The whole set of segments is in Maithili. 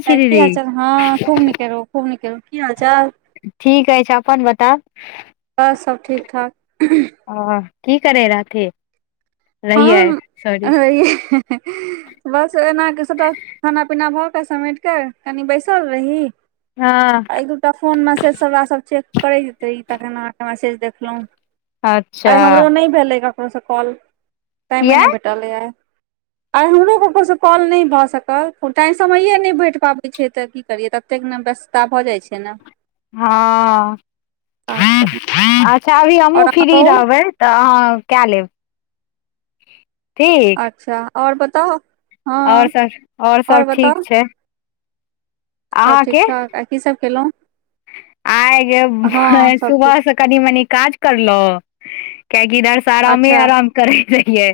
छी की दीदी हाल चाल हँ खूब निके रहूँ खूब निके रहूँ की हाल चाल ठीक अछि छै अपन बताउ त सभ ठीक ठाक ह की करै रहथि रहियै हँ सॉरी [inaudible] बस एना क सभटा खाना पीना भऽ कऽ समेट कऽ कनि बैसल रही हँ एक दूटा फोन मैसेज सबास सभ चेक करै हेते ई तखन अहाँकेँ मैसेज देखलो आइ हमरो अच्छा नहि भेलै ककरोसँ कॉल टाइमे किया ने भेटलै आइ आई हमरो ककरोसँ कॉल नहि भऽ सकल टाईम समयए नहि भेट पाबै छै तऽ क करियै ततेक ने व्यस्तता भऽ जाइ छै ने हँ काज सब अच्छा अभी आओर हमहूँ अहाँ फ्री कहू रहबै त अहाँ कए लेब अच्छा आओर बताउ आओर हँ सब आओर और सब बताउ ठीक छै सब ठीक अहाँके ठाक आ की सभ केलहुँ आइ हँ सब ठीक सुबह से कनि मनी काज करलहु कियैकि दर्श त आरमे अच्छा आराम करैत रहियै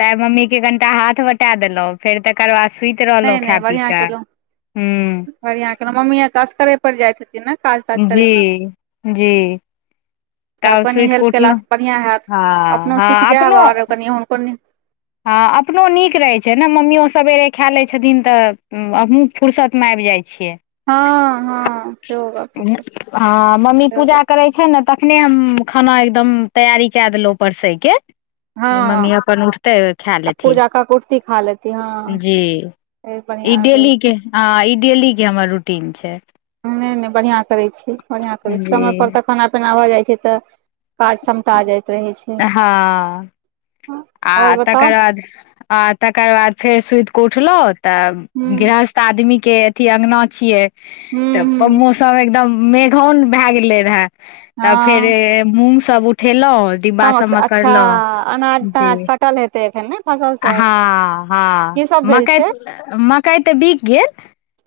तेँ मम्मी केँ कनिटा हाथ बटा देलौन्ह फेर तकर बाद सुति रहलहुँ नहि खा पी केँ हूँ बढ़िया केेलो मम्मी आर त असकरे पर जाय छथिन ने काज ताज जी करयमे जी तऽ तब कनि सुति कऽ हेल्प उठलहुँ केलासँ बढ़िआँ हैत हँ अपनो सीख हँ जायब अपनो [unintelligible] हँ अपनो नीक रहैत छै ने मम्मीयो सवेरे खाय लै छथिन तऽ हमहूँ फुरसत मे आब जाइ छियै हँ हँ सेहो गप ठीक छै ह मम्मी सेहो गप पूजा करै छै ने त अपने हम खाना एकदम तैयारी कए देलहुँं परसे हँ केँ मम्मी अपन उठ तऽ खा आ लेथिन पूजा काकऽ कुर्ती खा लेती हँ जी ई बढ़िआँ करै डेली छी केँ हँ ई डेली केँ हमर रूटीन छै ने ने बढ़िया करै छी बढ़िया करै छी जी समय पर त खाना पीना भ जाइ छै त काज समटा जाइत रहै छै हँ हँ, आ और बताउ तकर बाद आ तकर बाद फेर सुति क उठलो तऽ हूँ गृहस्थ आदमी केँ अथी अगना छिये हूँ त हूँ मौसम एकदम मेघौन भाए गेले रहे तब हँ फेर मूंग सभ उठेलहुँ डिब्बा समक्ष सबमे अच्छा करलहुँ अनाज जी तनाज कटल हेतै एखन ने फसल सब हँ हँ की सब भेल मकैय छै म कई तऽ बिक गेल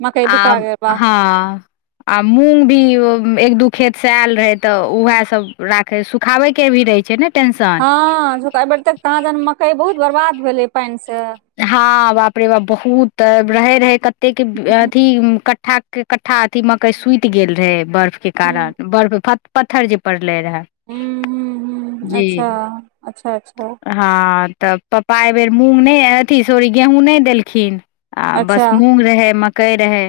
मकई आ बिका गेल बा हँ आ मूँग भी एक दू खेतसँ आयल रहै तऽ उएहसभ राखै सुखाबयके भी रहै छै ने टेंशन हँ झुका बर तक तहाँ तहन मकई बहुत बर्बाद भेलै पायन स हँ बाप रे बाप बहुत रहै रहै कतेक अथी कट्ठा के कट्ठा अथी मकइ सुति गेल रहै बर्फ के हूँ कारण बर्फ पत्थर जे पड़लै रहए हू हू हू अच्छा अच्छा अच्छा हँ तऽ पप्पा एहिबेर मूँग नहि अथी सोरी गेहूँ नहि देलखिन आ अच्छा बस मूँग रहै मकई रहै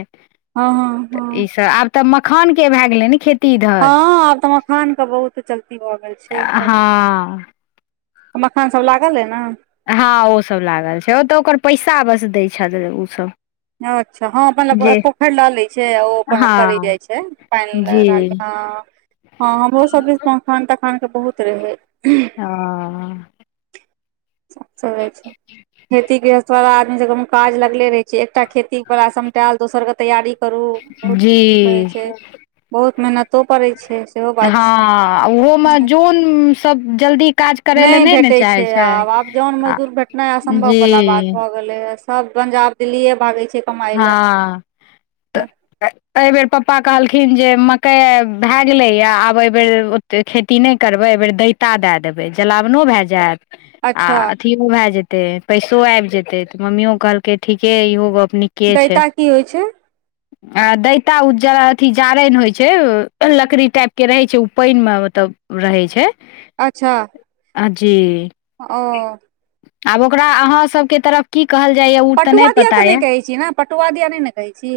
हँ हँ हँ ईसभ आब तऽ मखान के भए गेलै नि खित हँ आब तऽ मखान के बहुत चलती भऽ गेल छै बढ़िआं हँ मखान सब लागल अइ न हँ ओसभ लागल छै ओ तऽ ओकर पैसा बस दै छथि ओसभ अच्छा हँ मतल जे पोखरि लऽ लै छै ओ अपन करे हँ जाइ छै पायन जी ल हँ हँ हमरोसभ दि मखान तखानके बहुत रहै ह अच्छा खेती गृहस्थी आदमी काज लागले रहै छै एकटा खेती बला समटाएल दोसर के तैयारी करू बहुत जी कहै छै बहुत मेहनतो कड़ै छै सेहो बात छै हँ ओहोमे जन सब जल्दी काज करै लए नै ने चाहे छै जोन आ मजदूर भेटनाइ असम्भव जी बला बात भए गेलै हे सब पंजाब दिल्लीए भागे छै हँ ह तऽ [unintelligible] एहिबेर पप्पा कहलखिन जे मकई भए गेलै या आब एहिबेर ओे खेती नहि करबै एहिबेर दैत क्ता दए देबै जलावनो भए जायत अच्छा अथी अथथि भए जेतै पैसो आबि जेतै तऽ मम्मियो कहलकै ठीके इहो गप्प के छै दैता की होइ छै आ दैता ओ ज अथी जारैनि होइ छै लकड़ी टाइपके रहैत छै ओ पानिमे मतलब रहै छै अच्छा अ जी ओ आब ओकरा अहा सबके तरफ की कहल जाय या उ नहि पटुआ दिया तऽ पता यै कहै छी ने पटुआ दिया नहि ने कहै छी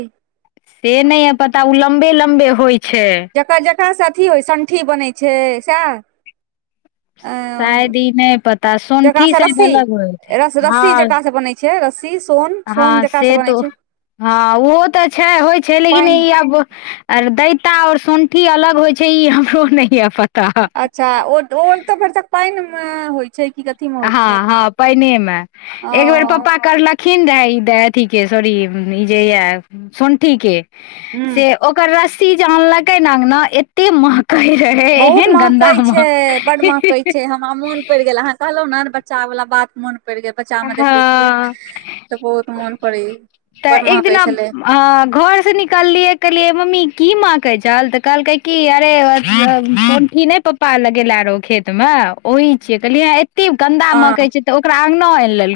से नहि य पता ओ लम्बे लम्बे होइ छै जकर जकरासँ अथी होइ सणठी बनै छै सएह एम शायद ई नहि पता जकरा सोंठी स शायद रस्सी अलग होइत है रस रस्सी हँ चका से बनै छै च रस शी सोन सोन हँ जकाँ से तऽ बनै ओ छै हँ ओहो तऽ छै होइ छै लेकिन पानि ई आब आर दैता और संठी अलग होइ छै ई हमरो नहि ये पता अचा ओ ओतऽ भर सक तक पायन मे हो हँ हँ पायने मे ओ एक बेर पप्पा करलक िन अथी के सरी ई जे य सन्ठी के हूँ से ओकर रस्सी जे अनलकै नें अंगना एते मह कहि रहे बहुत एहन गन्दा महकै हम छै कहलहु न त बच्चा वला बात मोन पड़ि गेल बच्चा मे देखैत छियै हँ तऽ बहुत मन पड़ैया तऽ बड़ एक महकै दिना छलै अ घर से निकललियै कहलिये मम्मी ई की माँकै चल तऽ कहलकै की अरे ई नहि पप्पा लगेले रो खेत में ओहि छय कहलियेँ कतेक गन्दा हँ मक छै तऽ ओकरा अंगना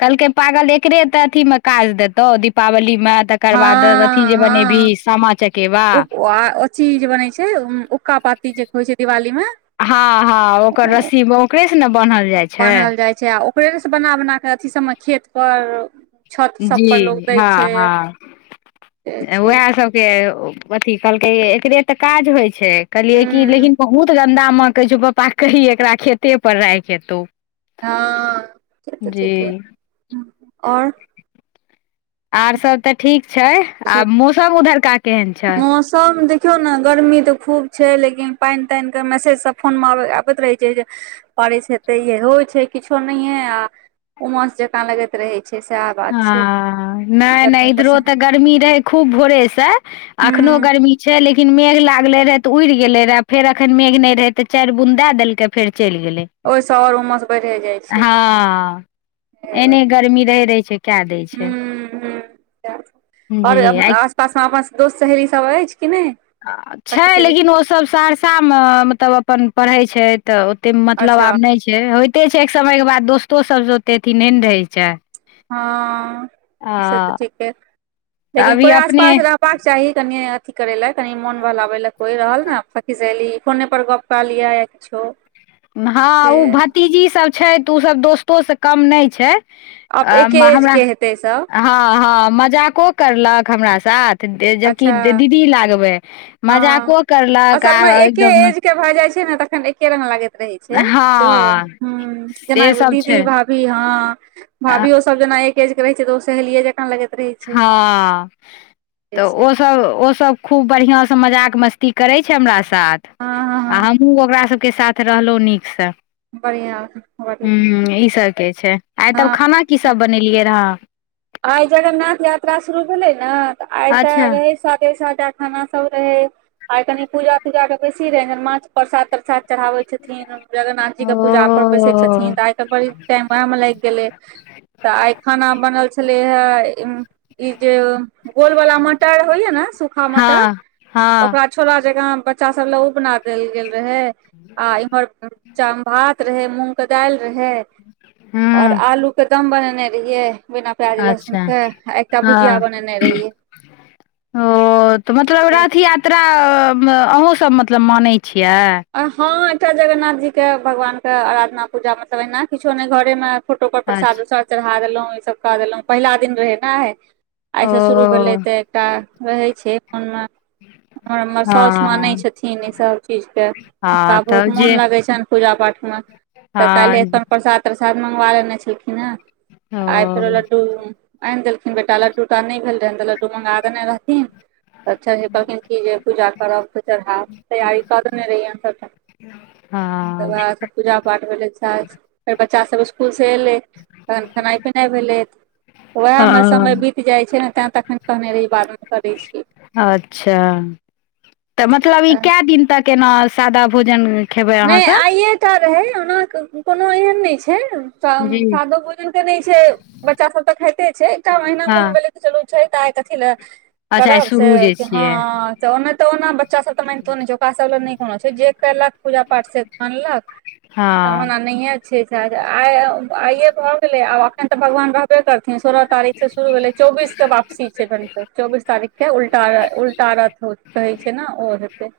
कहलकै पागल एकरे अथ मे काज देतौ दीपावली मे तकर बाद अथी जे हँ हँ बनेबी सामा चकेबा ओ चीज बनै छै उक्का पाती जे होइ छै दिवाली मे हँ हँ ओकर रस्सीद ओकरे से ने बानहल जाय छै बान्हल जाइ छै आ ओकरे नेसँ बना बना कऽ अथिी सभमे खेतपर जी हँ हँ से छै उएह सब से अथी कहलकै एकरे तऽ काज होइ छै कहलिय कि हूँ लेकिन बहुत गन्दा माँ कहै छैौ पप्पा कहहिी एकरा खेते पर राख हेतौ ह ठीक ठ आओर आर सब तऽ ठीक छै आ मौसम उधरका केहन छै मौसम देखियौ ने गर्मी तऽ खूब छै लेकिन पानि तानिके मैसेज सब फोनमे आबैत रहै छै जे पड़ै छै तऽ इ होइ छै किछो नहिे आ उमस जकाँ लगैत रहै छै से आब हँ नहि नहि इधरो तऽ गर्मी रहे खूब भोरे से हूँ अखनो गर्मी छै लेकिन मेघ लागलै रहै तऽ उड़ि गेलै रहै फेर एखन मेघ नहि रहै तऽ चारि बुन दए देलकै फेर चलि गेलै ओहिसँ आओर उमस बढ़े जाइ छै हँ एने गर्मी रहे रहै छै कए दै ह छै ह आओर जी आसपास मे दोस्त सहेलरी सब अछि कि नहि छै सखी सहेली लेकिन ओसभ सहरसामे मतलब अपन पढ़ैत छथि तऽ ओतेक मतलब अच्छा आब नहि छै होइते छै एक समयके बाद दोस्तो सभसँ ओतेक अथी नहि ने रहै छै हँे तऽ आ ठीक है तऽ लेकिन अभी कोइ अपने आसपास रह बाक चाही कनि अथी करे ले कनि मोन भहलाबे ले कोई रहल ने सखी सहेली फोनेपर गप पा लिअ या किछो हँ से ओ भतीजी सब छै तऽ ओ सब दोस्तो से कम नहि छै आब हँ एके एज के हेतै सब हँ मजाको करलक हमरा साथ तऽ जबकि अच्छा दीदी लागबै हँ मजाको करलक आ असलमे एके एकदम एज भए जाइ छै ने तखन एके रङंगग लगे रहै छै सेहो हँ ह जेना से एो सब दीदी छै भाभी हँ आ, भाभियो सब जेना एकज के रहे छै तऽ ओ सहेलियय जकाँ लगैत रहै छै हँ से तऽ छै ओ सब ओ सब खूब बढ़िऑं से मजाक मस्ती करै छै हमरा साथ हँ हँ आ हँ हम ओकरा सबके साथ रहलहुँ नीकसँ बढ़िआँ बढ़िआँ ह ईसभके छै आइ तब हँ खाना की सब बनेलियै रह आइ जगन्नाथ यात्रा शुरू भेले ने आइ ते अच्छा रहे सादे सादा खाना सब रहे आर कनि पूजा तूजा के बेसी रहे माछ परसाद तरसाद चढ़ाबै छथिन जगन्नाथजीके पूजापर बैसैत छथिन ओ तऽ आइ कालहि बड़ी टाइम उएहमे लागि गेलै त आइ खाना बनल छै ई जे गोल वाला मटर होइया ने सूखा मटर हँ हँ ओकरा छोला जका में बच्चा सब ले उपना देल गेल रहे आ इम्हर च भात रहै मूँगके दालि रहै ओर ह आलू के दम बनेने रहियै बिना बिना प्याज लस्मण अच्छा के आ एकटा भुजिया हँ बनेने रहियै ओ तऽ मतलब तकर बाद रथ यात्रा अहूँसभ मतलब मानैत छियै हँ एहिठाम जगन्नाथ जीके भगवानके अराधना पूजा मतलब एना किछो नहि घरेमे फोटो पर प्रसाद अच्छा उसाद चढ़ा देलहुँ ईसभ कऽ देलहुँ पहिला दिन रहै ने ओ आइसँ शुरू भेलै तऽ एकटा रहैत छै मोनमे आर हमर साउासु मानै हँ छथिन ईसभ चीजके हँ हुका बहुत तब मोन जे लगे छनि पूजा पाठ मे तऽ हँ काल्े अपन प्रसाद प्रसाद मंगवा लेने छलखिन ह आइ फेरो ओ लड्डू आनि देलखिन बेटा, लड्डूटा नहि भेल रहनि तऽ लड्डू मँगा देने रहथिन। तऽ चढ़ेबऽ कहलखिन कि जे पूजा करब तऽ चढ़ेबऽ, तैयारी कऽ देने रहियैनि। हँ तब। पूजा पाठ भेलै, फेर बच्चासभ इसकुलसँ अयलै। तखन खेनाइ पिनाइ भेलै, ओहिमे समय हँ बीतल। जाइ छै ने तैँ, तखन कहने रही, बादमे करै छी। अच्छा, तऽ मतलब ई कए दिन तक एना सादा भोजन? खेबै अहाँ नहि, सब आइए टा रहै। ओना कोनो एहन नहि छै, जी सादो बुझ। मान तऽ नहि छै, बच्चासभ तऽ खाइते छै। एकटा महिना मोन हँ भेलै तऽ चलू छै, तऽ आइ कथी लए? अच्छा आइ करब से शुरू जे कि? हँ। छियै तऽ ओना तऽ बच्चासभ तऽ मानितो नहि छै, ओहिसभके लेल नहि कोनो छै जे कलक। पूजा पाठसँ मानलक हँ तऽ ओ नहिए। अच्छा, आइए भऽ गेलै। आब अखन तऽ भगवान रहबे करतै। सोलह तारीखसँ शुरू भेलै, चौबीसके वापसी छै, चौबीस तारीखके उल्टा रथ। कहै छै ने, ओ हेतै।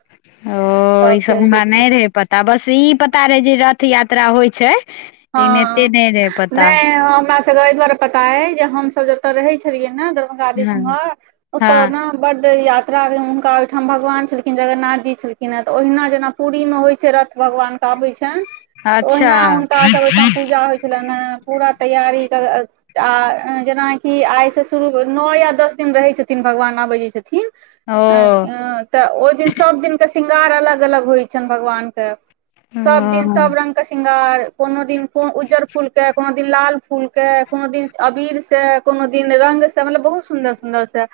ओ ई तब सभ चलि हमरा जेथिन नहि रहै पता, बस ई पता रहै जे रथ यात्रा होइ छै। लेकिन एते हँ, नहि रहे पता नहि हमरा एहि दुआरे पता अय जे हमसभ जते रहै छलियै ने, दरभंगा आदि हँ सिंहर ओते हँ ने। बड्ड यात्रा भेल हुनका ओहिठाम भगवान छलखिन, जगन्नाथजी छलखिन। हँ तऽ, ओहिना जेना पुरीमे होइ छै, रथ भगवानके आबै छै। अच्छा। कतेक सभ ओहिठाम पूजा होइ छलनि हे, पूरा तैयारी। आ जेनाकि आइ सँ शुरू, नौ दस दिन रहैत छथिन, भगवान आबैतैत छथिन। ओ थि आ। तऽ ओहि दिन सभ दिनके श्रृंगार अलग-अलग होइ छनि भगवानके, ओ सभ दिन सभ रंग। श्रृंगार कोनो दिन उज्जर फूलके, कोनो कोनो दिन लाल फूलके, कोनो दिन अबीरसँ, कोनो दिन रंगसँ, मतलब बहुत सुन्दर सुन्दर से।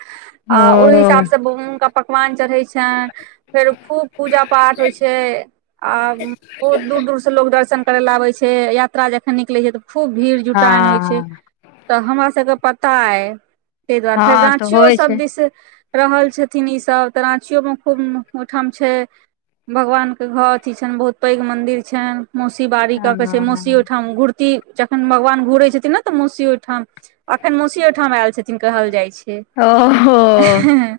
आ ओहि ओ हिसाबसँ कोन पकवान चढ़ै छै? आ फेर खूब पूजा पाठ होइ छै। आब बहुत दूर दूरसँ लोक दर्शन करै लेल आबै छै, यात्रा जखन निकलै छै तऽ खूब भीड़ जुटान होइ छै। हँ तऽ हमरा सभके पता अइ, ताहि दुआरे फेर हँ तऽ राँचियो होइ छै सभ दिस। रहल छथिन, ई सभ तऽ राँचियोमे खूब ओहिठाम छै। भगवानके घर अथी छनि, बहुत पैघ मन्दिर छनि। मौसी बारी कऽके छै, मौसी हँ ओहिठाम घुमत। जखन भगवान घुरै छथिन ने, तऽ मौसी ओहिठाम। अखन मौसी ओहिठाम आयल छथिन, कहल जाइ ओहो छै।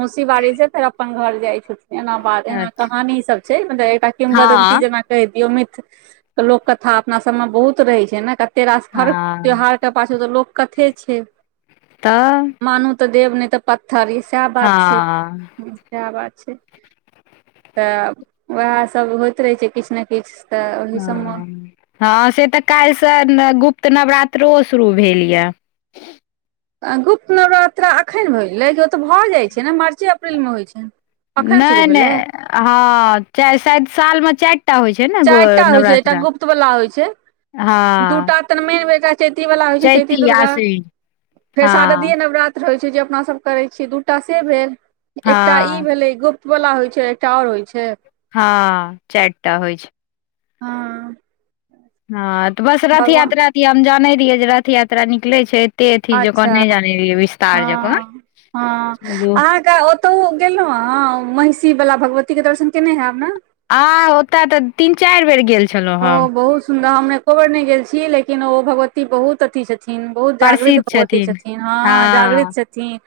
मौसी बारीसँ फेर अपन घर जाइ छथिन। बऽ, एना अच्छा कहानीसभ छै, मतलब एकटा किम्बदन्ती हँ जेना कहि दियौ मिथ। लोककथा अपना सभमे बहुत रहै छै ने, कतेक रास हर हँ त्योहारक। एकटा पाछाँ तऽ लोककथे छै। तऽ मानू तऽ देव, नहि तऽ पत्थर। ई सएह बात छै, हँ सएह बात छै। तऽ वएह सभ होइत रहै छै, किछु ने किछु तऽ। ओहि सबमे हँ हँ, से तऽ काल्हिसँ गुप्त नवरात्रो शुरू भेल यऽ। गुप्त नवरात्रा एखन भऽ गेलै कि? ओ तऽ भऽ जाइत छै ने, मार्च अप्रैलमे होइ छैनि? नहि नहि, हँ, सालमे चारि टा होइ छै। ने गो चारि टा होइ छै, एकटा नवरात्रा गुप्तवला होइ छै, हँ दूटा तऽ मेन एक। चैतीवला होइ छै, चैती दुर्गा, फेर हँ शारदीय नवरात्र। रहै छै जे अपना सभ करै छियै, दूटा से भेल, एकटा ई हँ भेलै गुप्त। बला होइ छै, एकटा आओर होइ छै। हँ चारिटा होइ छै हँ हँ तऽ बस रथ भगवान यात्रा तऽ हम जानै रहियै जे रथ यात्रा निकलै छै अथी जकाँ अच्छा नहि जानै रहियै विस्तार जकाँ हँ हँ जो अहाँके ओतहु गेलहुँ हँ महिषी बला भगवतीके दर्शन केने होयब ने आ ओता तऽ तीन चारि बेर गेल छलहुँ हम ओ बहुत सुन्दर हम एको बेर नहि गेल छी लेकिन ओ भगवती बहुत अथी छथिन बहुत जागृत भगवती छथिन हँ जागृत छथिन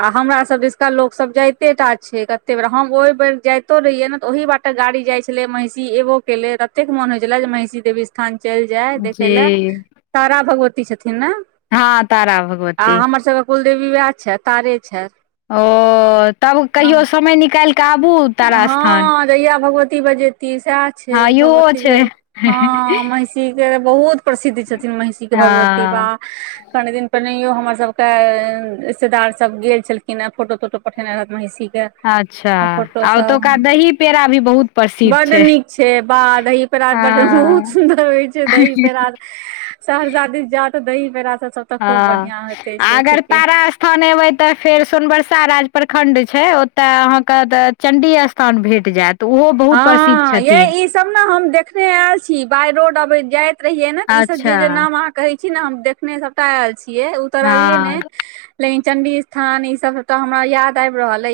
आ हमरा सब दिशका लोकसभ जाइते टा छै कते बेर हम ओहि बेर जाइतो रहियै ने तऽ ओहि बा एकटा गाड़ी जाइ छलै महिषी एबो केेले ततेक मोन होइ छलै जे महिषी देवी स्थान चलि जाय देखै लए जी तारा भगवती छथिन ने हँ तारा आ भगवती हमर सबके कुलदेवी वएह छै तारे छैथ ओ तब कहियो समय निकालि कऽ आबू तारा स्थान हँ जहिया भगवती बजेती सएह छै हँ इहो भगवती छै जे हँ महिषी के बहुत प्रसिद्ध छथिन महिषी के भगवती बाऽ [inaudible] कनि दिन पहिनेहियो हमर सभके रिश्तेदारसभ गेल छलखिन हँ फोटो तोटो पठेने रहथि महिषीके अच्छा फोटो आ सब ओतुका दही पेड़ा भी बहुत प्रसिद्ध बड्ड छै नीक छै बाद पेरा हँ ब [unintelligible] बहुत सुंन्दर होइ छै दही पेरा सहरसा दीस जा तऽ दही पेरा सब तऽ हँ खूब बढ़ियां होते आ छै अगर ठीके तारा स्थान एबै तऽ फेर सोनबरसा राज प्रखण्ड छै ओतऽ अहाँके चण्डी स्थान भेट जायत ओहो बहुत प्रसिद्ध हँ ये छथिन ई सब ने हम देखने आयल छी बाइ रोड अबैत जाइत रहियै ने तऽ ई सब जे अच्छा जे नाम अहाँ कहै छियै ने हम देखने सभटा आयल छियै उतरलियै हँ ने लेकिन चंडी स्थान ई सब सबटा हमरा याद आबि रहल ये